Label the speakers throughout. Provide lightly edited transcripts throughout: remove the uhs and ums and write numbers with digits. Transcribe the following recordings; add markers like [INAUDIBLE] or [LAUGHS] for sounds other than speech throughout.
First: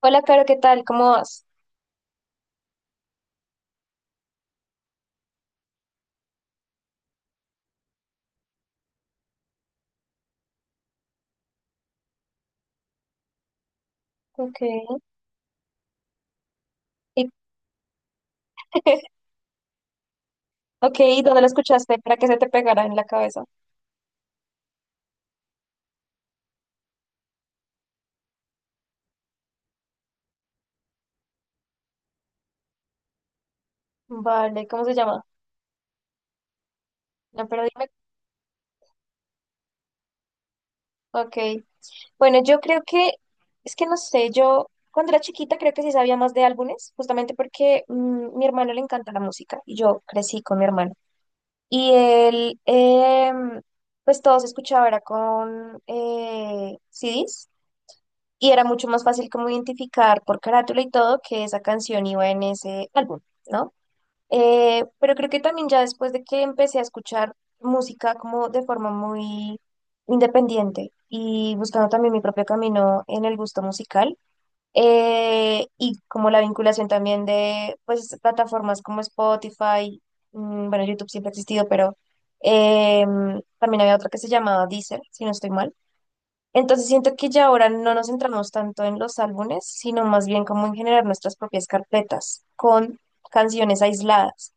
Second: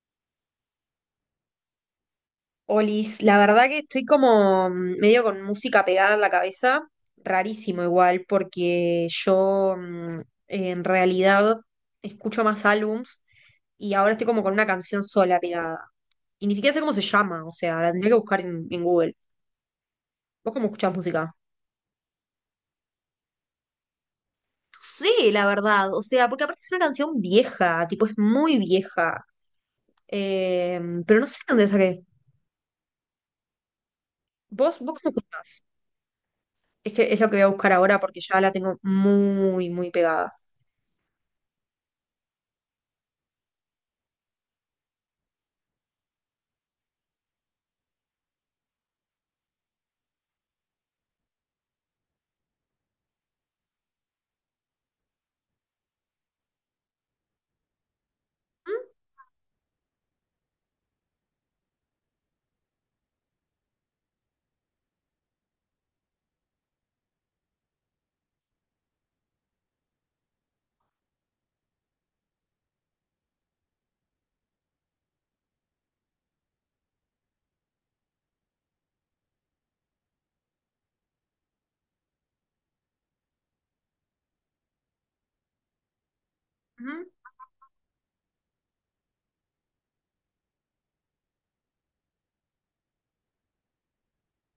Speaker 1: Hola, Caro, ¿qué tal? ¿Cómo vas?
Speaker 2: Olis, la verdad que estoy como medio con música pegada en la cabeza, rarísimo igual, porque yo en realidad escucho más álbums y ahora estoy como con
Speaker 1: Ok.
Speaker 2: una canción sola pegada. Y ni siquiera sé cómo se
Speaker 1: ¿Y,
Speaker 2: llama, o sea, la tendría que buscar en Google.
Speaker 1: [LAUGHS]
Speaker 2: ¿Vos cómo escuchás
Speaker 1: ok,
Speaker 2: música?
Speaker 1: ¿y dónde lo escuchaste para que se te pegara en la cabeza?
Speaker 2: No sé, la verdad, o sea, porque aparte es una canción vieja, tipo es muy vieja. Eh, pero no sé dónde la saqué.
Speaker 1: Vale,
Speaker 2: ¿Vos,
Speaker 1: ¿cómo se
Speaker 2: vos cómo
Speaker 1: llama?
Speaker 2: escuchás? Es que es lo que voy a
Speaker 1: No, pero
Speaker 2: buscar
Speaker 1: dime.
Speaker 2: ahora porque ya la tengo muy, muy pegada.
Speaker 1: Ok. Bueno, yo creo que, es que no sé, yo cuando era chiquita creo que sí sabía más de álbumes, justamente porque mi hermano le encanta la música y yo crecí con mi hermano. Y él, pues todo se escuchaba, era con CDs y era
Speaker 2: Ujú.
Speaker 1: mucho más fácil como identificar por carátula y todo que esa canción iba en ese álbum. ¿No? Pero creo que también ya después de que empecé a escuchar música como de forma muy independiente y buscando también mi propio camino en el gusto musical y como la vinculación también de pues plataformas como Spotify, bueno, YouTube siempre ha existido, pero también había otra que se llamaba Deezer, si no estoy mal, entonces
Speaker 2: Ujú.
Speaker 1: siento que ya ahora no nos centramos tanto en los álbumes, sino más bien como en generar nuestras propias carpetas con canciones aisladas.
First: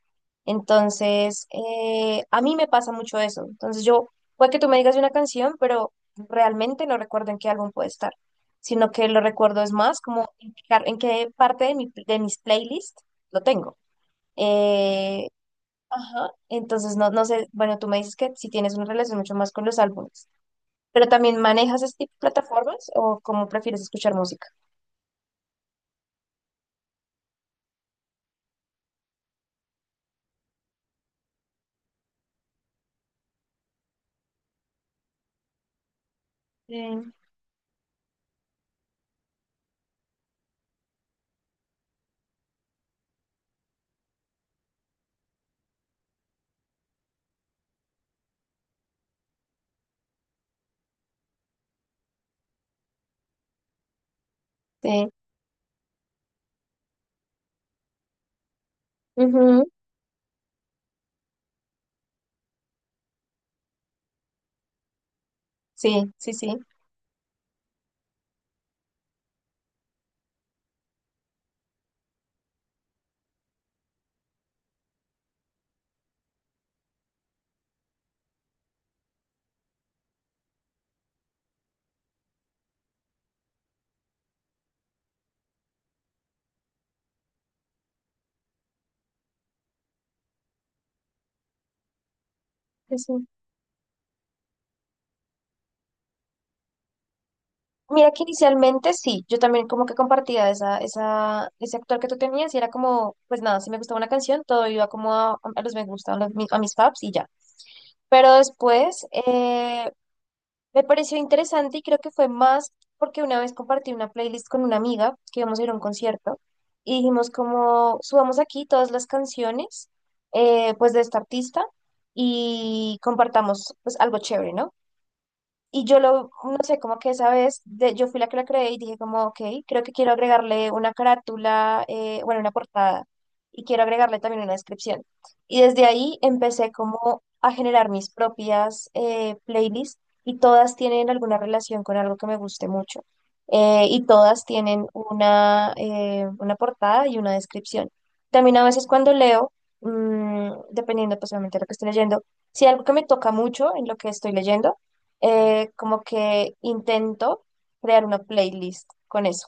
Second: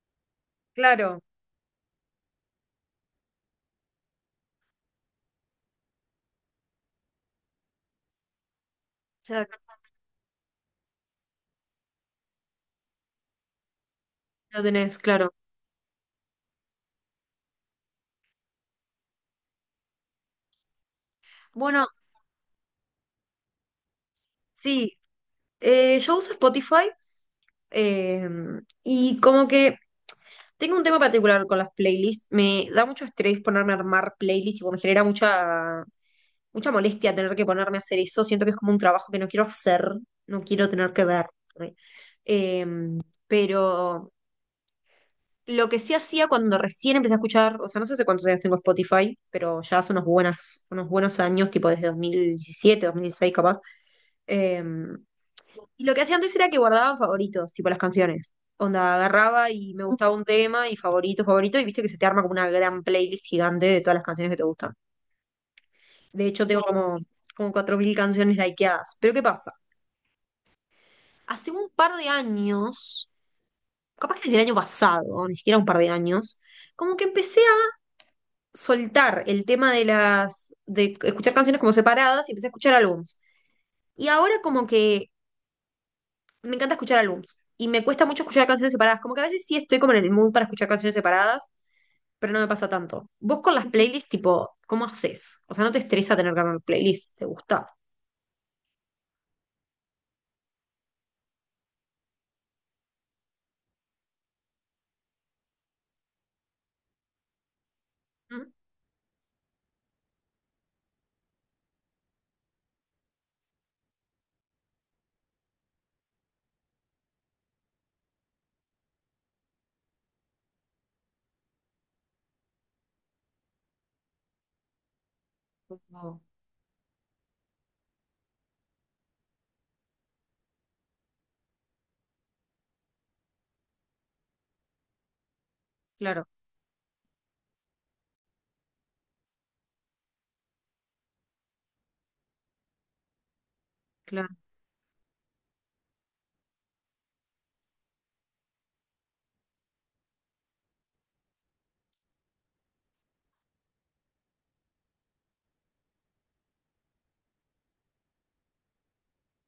Speaker 2: Claro,
Speaker 1: Entonces, a mí me pasa mucho eso. Entonces yo, puede que tú me digas de una canción, pero realmente no recuerdo en qué álbum puede estar, sino que lo
Speaker 2: ya
Speaker 1: recuerdo es más como en qué, en qué parte de de mis playlists lo tengo.
Speaker 2: lo tenés,
Speaker 1: Eh,
Speaker 2: claro.
Speaker 1: ajá, entonces no, no sé, bueno, tú me dices que si tienes una relación mucho más con los álbumes. ¿Pero también manejas
Speaker 2: Bueno,
Speaker 1: este tipo de plataformas o cómo prefieres escuchar música?
Speaker 2: sí, yo uso Spotify, eh, y como que tengo un tema particular con las playlists. Me da mucho estrés ponerme a armar playlists, tipo, me genera mucha, mucha
Speaker 1: Sí.
Speaker 2: molestia tener que ponerme a hacer eso. Siento que es como un trabajo que no quiero hacer, no quiero tener que ver. ¿Eh? Em, pero lo que sí hacía cuando recién empecé a escuchar, o sea, no sé hace cuántos años tengo Spotify, pero ya hace unos buenos años, tipo desde 2017, 2016 capaz. eh,
Speaker 1: Sí,
Speaker 2: y lo que hacía antes era que guardaba favoritos, tipo las canciones. Onda, agarraba
Speaker 1: ujú.
Speaker 2: y me gustaba un tema y favorito, favorito, y viste que se te arma como una gran playlist gigante de todas las canciones que te gustan.
Speaker 1: Sí,
Speaker 2: De
Speaker 1: sí,
Speaker 2: hecho,
Speaker 1: sí,
Speaker 2: tengo como 4000 canciones likeadas. Pero ¿qué pasa? Hace un par de años, capaz que desde el año pasado, ni siquiera un par de años, como que empecé soltar el tema de de escuchar canciones como separadas y empecé a escuchar álbums. Y ahora como que me encanta escuchar álbums y me cuesta mucho escuchar canciones separadas. Como que a veces sí estoy como en el mood para escuchar canciones separadas, pero no me pasa
Speaker 1: sí,
Speaker 2: tanto.
Speaker 1: sí.
Speaker 2: Vos con las playlists, tipo, ¿cómo haces? O sea, ¿no te estresa tener que armar playlist? ¿Te gusta?
Speaker 1: Mira que inicialmente sí, yo también como que compartía ese actor que tú tenías y era como, pues nada, si me gustaba una canción, todo iba como a los me gustan, a mis faps y ya. Pero
Speaker 2: ¿Mm?
Speaker 1: después, me pareció interesante y creo que fue más porque una vez compartí una playlist con una amiga que íbamos a ir a un concierto y dijimos como subamos aquí todas las canciones pues de esta artista y compartamos pues algo chévere, ¿no? Y yo
Speaker 2: Como-
Speaker 1: lo, no sé, como que esa vez yo fui la que la creé y dije como, ok, creo que quiero agregarle una carátula, bueno, una portada y quiero agregarle también una descripción. Y desde ahí
Speaker 2: Claro,
Speaker 1: empecé como a generar mis propias playlists y todas tienen alguna relación con algo que me guste mucho. Y
Speaker 2: claro.
Speaker 1: todas tienen una portada y una descripción. También a veces cuando leo, dependiendo pues obviamente de lo que estoy leyendo, si algo que me toca mucho en lo que estoy leyendo, como que intento crear una playlist con eso.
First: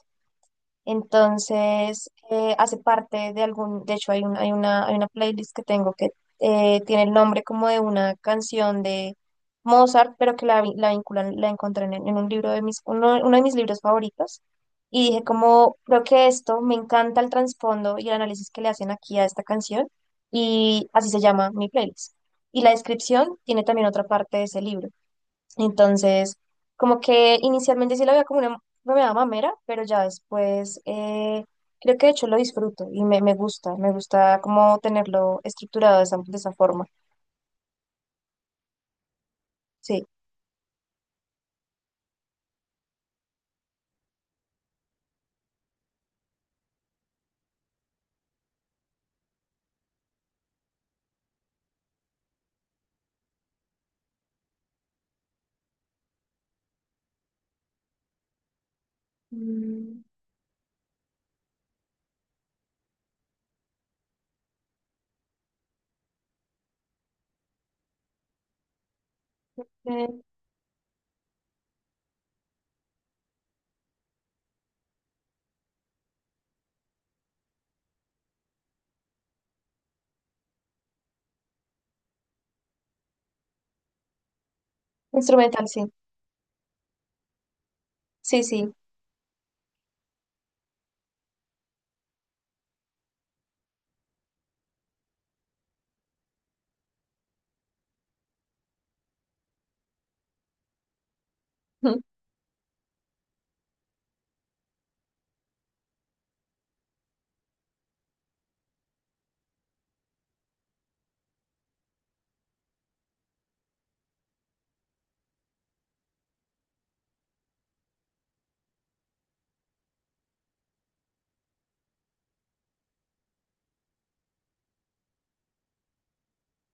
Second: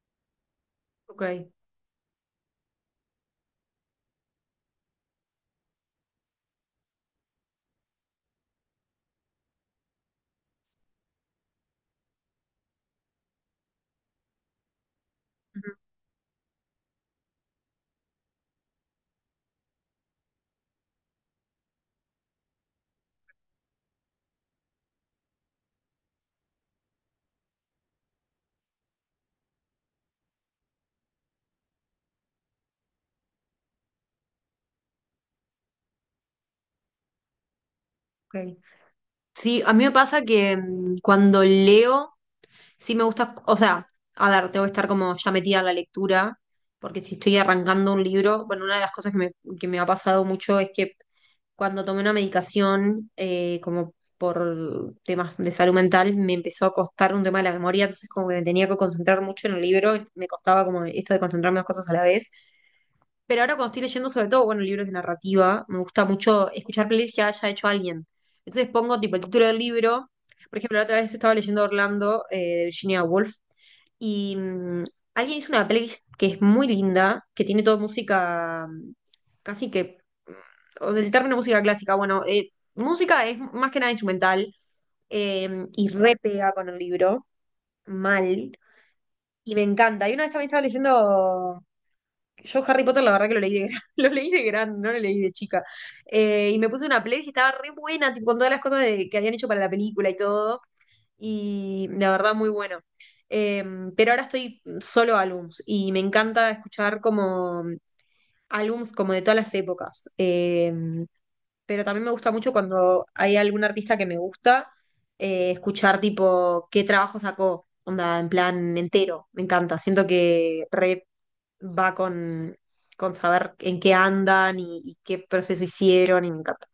Speaker 2: Ok.
Speaker 1: Entonces, hace parte de algún, de hecho hay hay una playlist que tengo que tiene el nombre como de una canción de Mozart, pero que la, la vinculan, la encontré en un libro de mis, uno de mis libros favoritos. Y dije
Speaker 2: Ujú,
Speaker 1: como, creo que esto, me encanta el trasfondo y el análisis que le hacen aquí a esta canción. Y así se llama mi playlist. Y la descripción tiene también otra parte de ese libro. Entonces, como que inicialmente sí la veía como una meada mamera, pero ya después creo que de hecho lo disfruto y me, me gusta como tenerlo estructurado de esa forma.
Speaker 2: ok. Sí, a mí me
Speaker 1: Sí.
Speaker 2: pasa que cuando leo, sí me gusta, o sea, a ver, tengo que estar como ya metida en la lectura, porque si estoy arrancando un libro, bueno, una de las cosas que me ha pasado mucho es que cuando tomé una medicación, como por temas de salud mental, me empezó a costar un tema de la memoria, entonces como que me tenía que concentrar mucho en el libro,
Speaker 1: Mm,
Speaker 2: me costaba como esto de concentrarme en dos cosas a la vez. Pero ahora cuando estoy leyendo, sobre todo, bueno, libros de narrativa, me gusta mucho escuchar playlists que haya hecho alguien. Entonces pongo tipo el título del libro.
Speaker 1: eh,
Speaker 2: Por ejemplo, la otra vez estaba leyendo Orlando, de Virginia Woolf, y alguien hizo una playlist que es muy linda, que tiene toda música casi que, mm, o sea, el término música clásica, bueno, música es más que nada instrumental, eh,
Speaker 1: instrumental,
Speaker 2: y
Speaker 1: sí.
Speaker 2: re pega con el libro,
Speaker 1: Sí,
Speaker 2: mal,
Speaker 1: sí.
Speaker 2: y me encanta. Y una vez también estaba leyendo yo Harry Potter, la verdad que lo leí de gran, [LAUGHS] lo leí de gran, no lo leí de chica. Y me puse una playlist y estaba re buena, tipo, con todas las cosas que habían hecho para la película y todo. Y la
Speaker 1: [LAUGHS]
Speaker 2: verdad muy bueno. Eh, pero ahora estoy solo álbums y me encanta escuchar como álbums como de todas las épocas. Pero también me gusta mucho cuando hay algún artista que me gusta, escuchar tipo qué trabajo sacó, onda, en plan entero. Me encanta, siento que re va con saber en qué andan y qué proceso hicieron y me encanta.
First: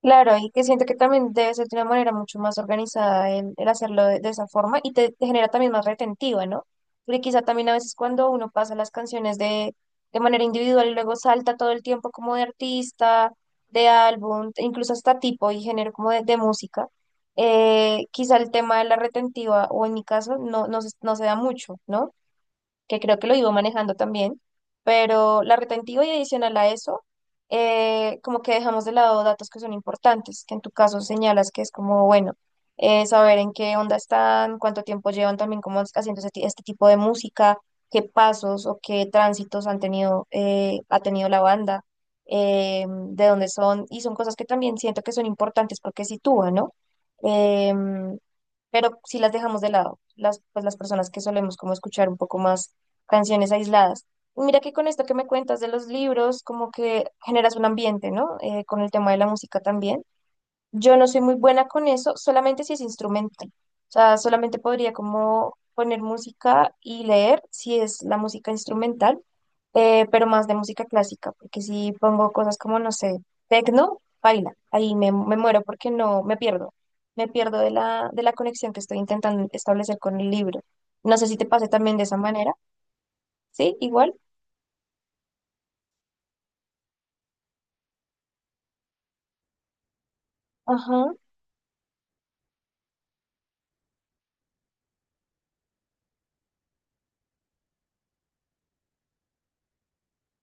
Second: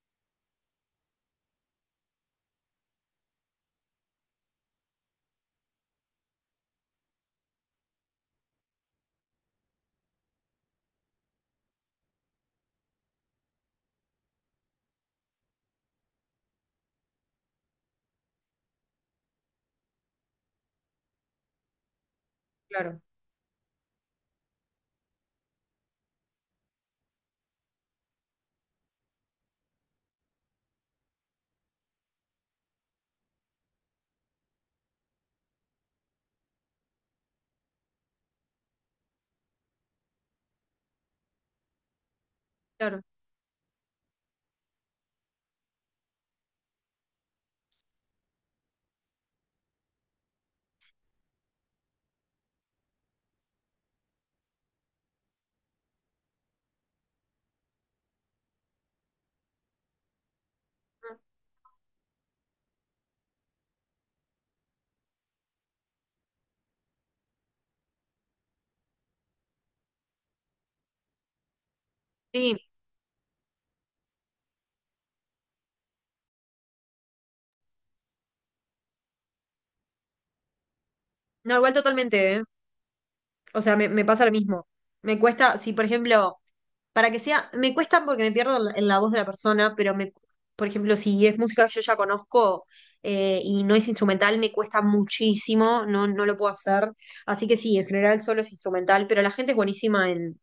Speaker 1: Claro, y que siento que también debe ser de una manera mucho más organizada el hacerlo de esa forma y te genera también más retentiva, ¿no? Porque quizá también a veces cuando uno pasa las canciones de manera individual y luego salta todo el tiempo como de artista, de álbum, incluso hasta tipo y género como de música, quizá el tema de la retentiva, o en mi caso, no, no se, no se da mucho, ¿no?
Speaker 2: Claro,
Speaker 1: Que creo que lo iba manejando también, pero la retentiva y adicional a eso, como que dejamos de lado datos que son importantes, que en tu caso señalas que es como, bueno, saber en qué onda están, cuánto tiempo llevan también como haciendo este, este tipo de música, qué pasos o qué tránsitos han tenido, ha tenido la banda,
Speaker 2: claro.
Speaker 1: de dónde son, y son cosas que también siento que son importantes porque sitúan, ¿no? Em, pero si las dejamos de lado, las, pues las personas que solemos como escuchar un poco más canciones aisladas. Y mira que con esto que me cuentas de los libros, como que generas un ambiente, ¿no? Con el tema de la música también. Yo no soy muy buena con eso, solamente si es instrumental. O sea, solamente podría como poner música y leer si es la música instrumental, pero más de música clásica, porque si pongo
Speaker 2: Sí,
Speaker 1: cosas como, no sé, tecno, baila, ahí me, me muero porque no, me pierdo de la conexión que estoy intentando establecer con el libro. No sé si te
Speaker 2: no,
Speaker 1: pase
Speaker 2: igual
Speaker 1: también de esa
Speaker 2: totalmente, ¿eh?
Speaker 1: manera,
Speaker 2: O sea,
Speaker 1: ¿sí?
Speaker 2: me
Speaker 1: Igual.
Speaker 2: pasa lo mismo. Me cuesta, si por ejemplo, para que sea, me cuesta porque me pierdo en la voz de la persona, pero me, por ejemplo,
Speaker 1: Ajá,
Speaker 2: si es música que yo ya conozco, y no es instrumental, me cuesta muchísimo, no, no lo puedo hacer. Así que sí, en general solo es instrumental, pero la gente es buenísima en,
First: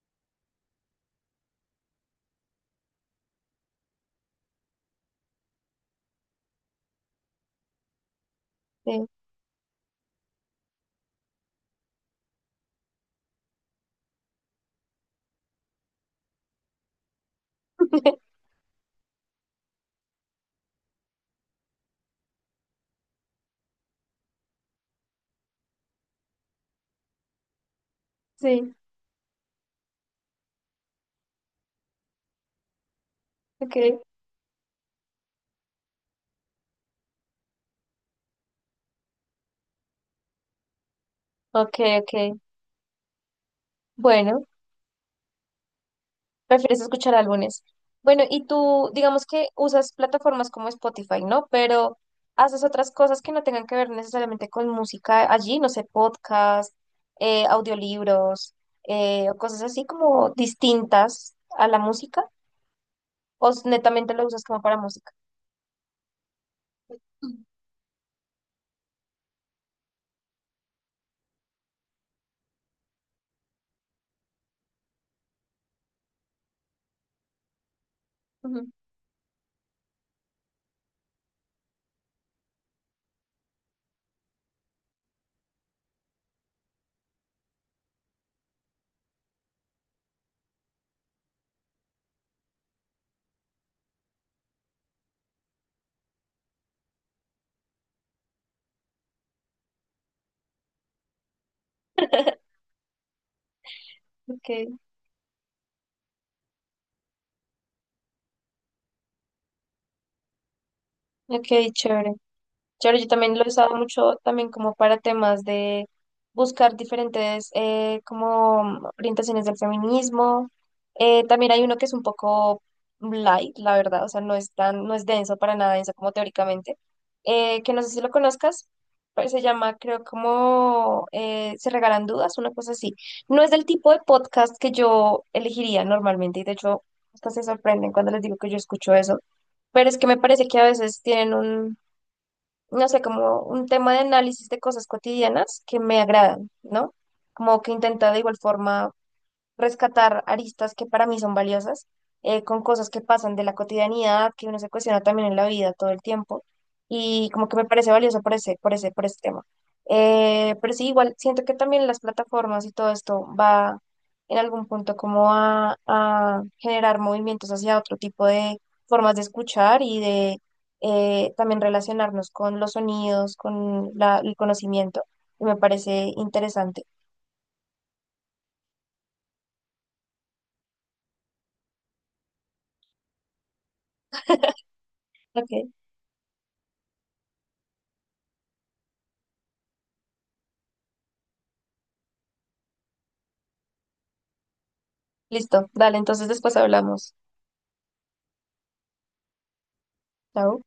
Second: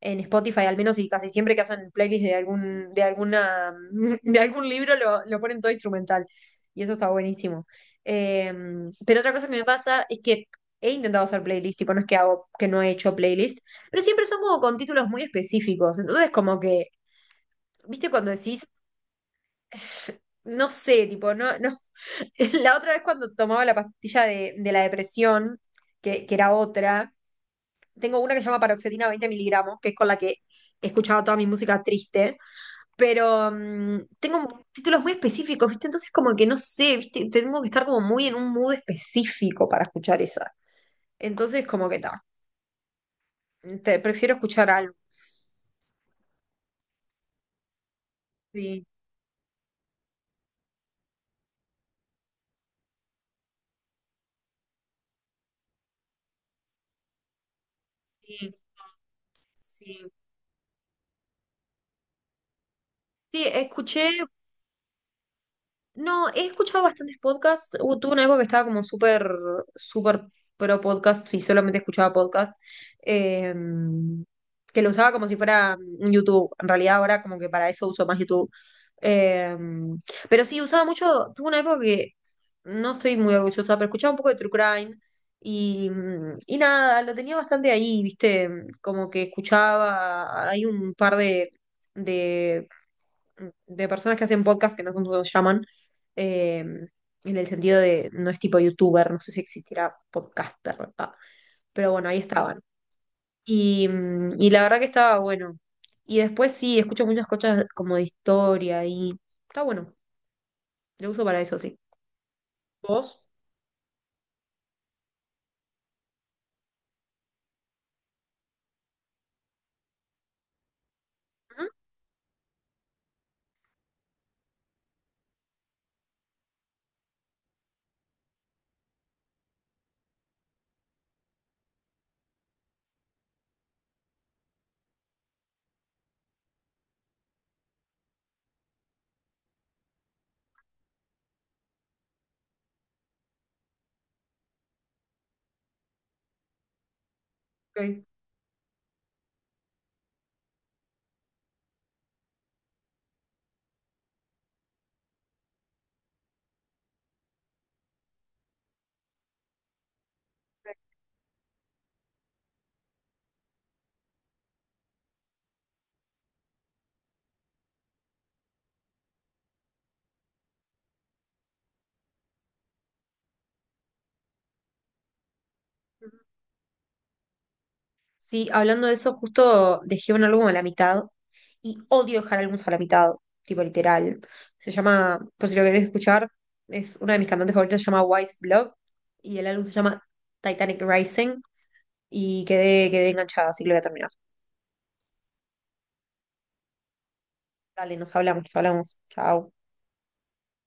Speaker 2: en Spotify, al menos y casi siempre que hacen playlists de algún, de alguna, [LAUGHS] de algún libro lo ponen todo instrumental. Y eso está buenísimo. Eh,
Speaker 1: sí,
Speaker 2: pero otra cosa que me pasa es que he intentado hacer playlist, tipo, no es que hago, que no he hecho playlist, pero siempre son como con títulos muy específicos. Entonces, como que, ¿viste cuando
Speaker 1: [LAUGHS]
Speaker 2: decís, no sé, tipo, no, no? [LAUGHS] La otra vez cuando tomaba la pastilla de la depresión, que era otra, tengo una que se llama
Speaker 1: sí,
Speaker 2: paroxetina 20 miligramos, que es con la que he escuchado toda mi música triste, pero
Speaker 1: ok,
Speaker 2: tengo títulos muy específicos, ¿viste? Entonces como que no sé, ¿viste? Tengo que estar como muy en un mood específico para escuchar esa. Entonces
Speaker 1: ok,
Speaker 2: como que
Speaker 1: ok.
Speaker 2: está. Prefiero
Speaker 1: Bueno.
Speaker 2: escuchar álbumes.
Speaker 1: Prefieres escuchar álbumes. Bueno, y
Speaker 2: Sí,
Speaker 1: tú, digamos que usas plataformas como Spotify, ¿no? Pero haces otras cosas que no tengan que ver necesariamente con música allí, no sé, podcast, audiolibros,
Speaker 2: sí,
Speaker 1: o cosas así
Speaker 2: sí.
Speaker 1: como distintas a la música,
Speaker 2: Sí, escuché
Speaker 1: netamente lo usas como para música.
Speaker 2: No, he escuchado bastantes
Speaker 1: Mm.
Speaker 2: podcasts. Tuve una época que estaba como súper, súper pro podcast y solamente escuchaba podcast. eh, que lo usaba como si fuera un YouTube. En realidad ahora como que para eso uso más YouTube.
Speaker 1: Ujú.
Speaker 2: Eh, pero sí, usaba mucho. Tuve una época que no estoy muy orgullosa, pero escuchaba un poco de True Crime. Y nada, lo tenía bastante ahí, ¿viste? Como que escuchaba. Hay un par de de personas que hacen podcast, que no sé cómo se llaman, eh, en el sentido de no es tipo youtuber, no sé si existirá podcaster, ¿verdad? Pero bueno, ahí estaban. Y, mm,
Speaker 1: Ok,
Speaker 2: y la verdad que estaba bueno. Y después sí, escucho muchas cosas como de historia y está bueno. Lo uso para
Speaker 1: ok,
Speaker 2: eso, sí.
Speaker 1: chévere. Chévere, yo
Speaker 2: ¿Vos?
Speaker 1: también lo he usado mucho también como para temas de buscar diferentes como orientaciones del feminismo. También hay
Speaker 2: Ujú,
Speaker 1: uno que es un poco light, la verdad, o sea, no es tan, no es denso para nada denso como teóricamente, que no sé si lo conozcas, pero se llama, creo, como Se regalan dudas, una cosa así. No es del tipo de podcast que yo elegiría normalmente y de hecho, hasta se sorprenden cuando les digo que yo escucho eso pero es que me parece que a veces tienen un, no sé, como un tema de análisis de cosas cotidianas que me agradan, ¿no? Como que intenta de igual forma rescatar aristas que para mí son valiosas, con cosas que pasan de la cotidianidad, que uno se cuestiona también en la vida todo el tiempo, y como que me parece valioso por ese, por ese, por ese tema. Pero sí, igual, siento que también las plataformas y todo esto va en algún punto como a generar movimientos hacia otro tipo de formas de escuchar y de también relacionarnos con los sonidos, con la, el conocimiento, y me parece
Speaker 2: ok.
Speaker 1: interesante.
Speaker 2: Sí, hablando de eso, justo dejé un álbum a la mitad y odio dejar álbumes a la mitad, tipo literal. Se llama, por
Speaker 1: Ok,
Speaker 2: si lo querés escuchar, es una de mis cantantes favoritas, se llama Wise Blood, y el álbum se llama Titanic Rising, y quedé enganchada, así que lo voy a terminar.
Speaker 1: listo, dale, entonces después hablamos.
Speaker 2: Dale, nos hablamos, nos hablamos. Chao.
Speaker 1: Chao.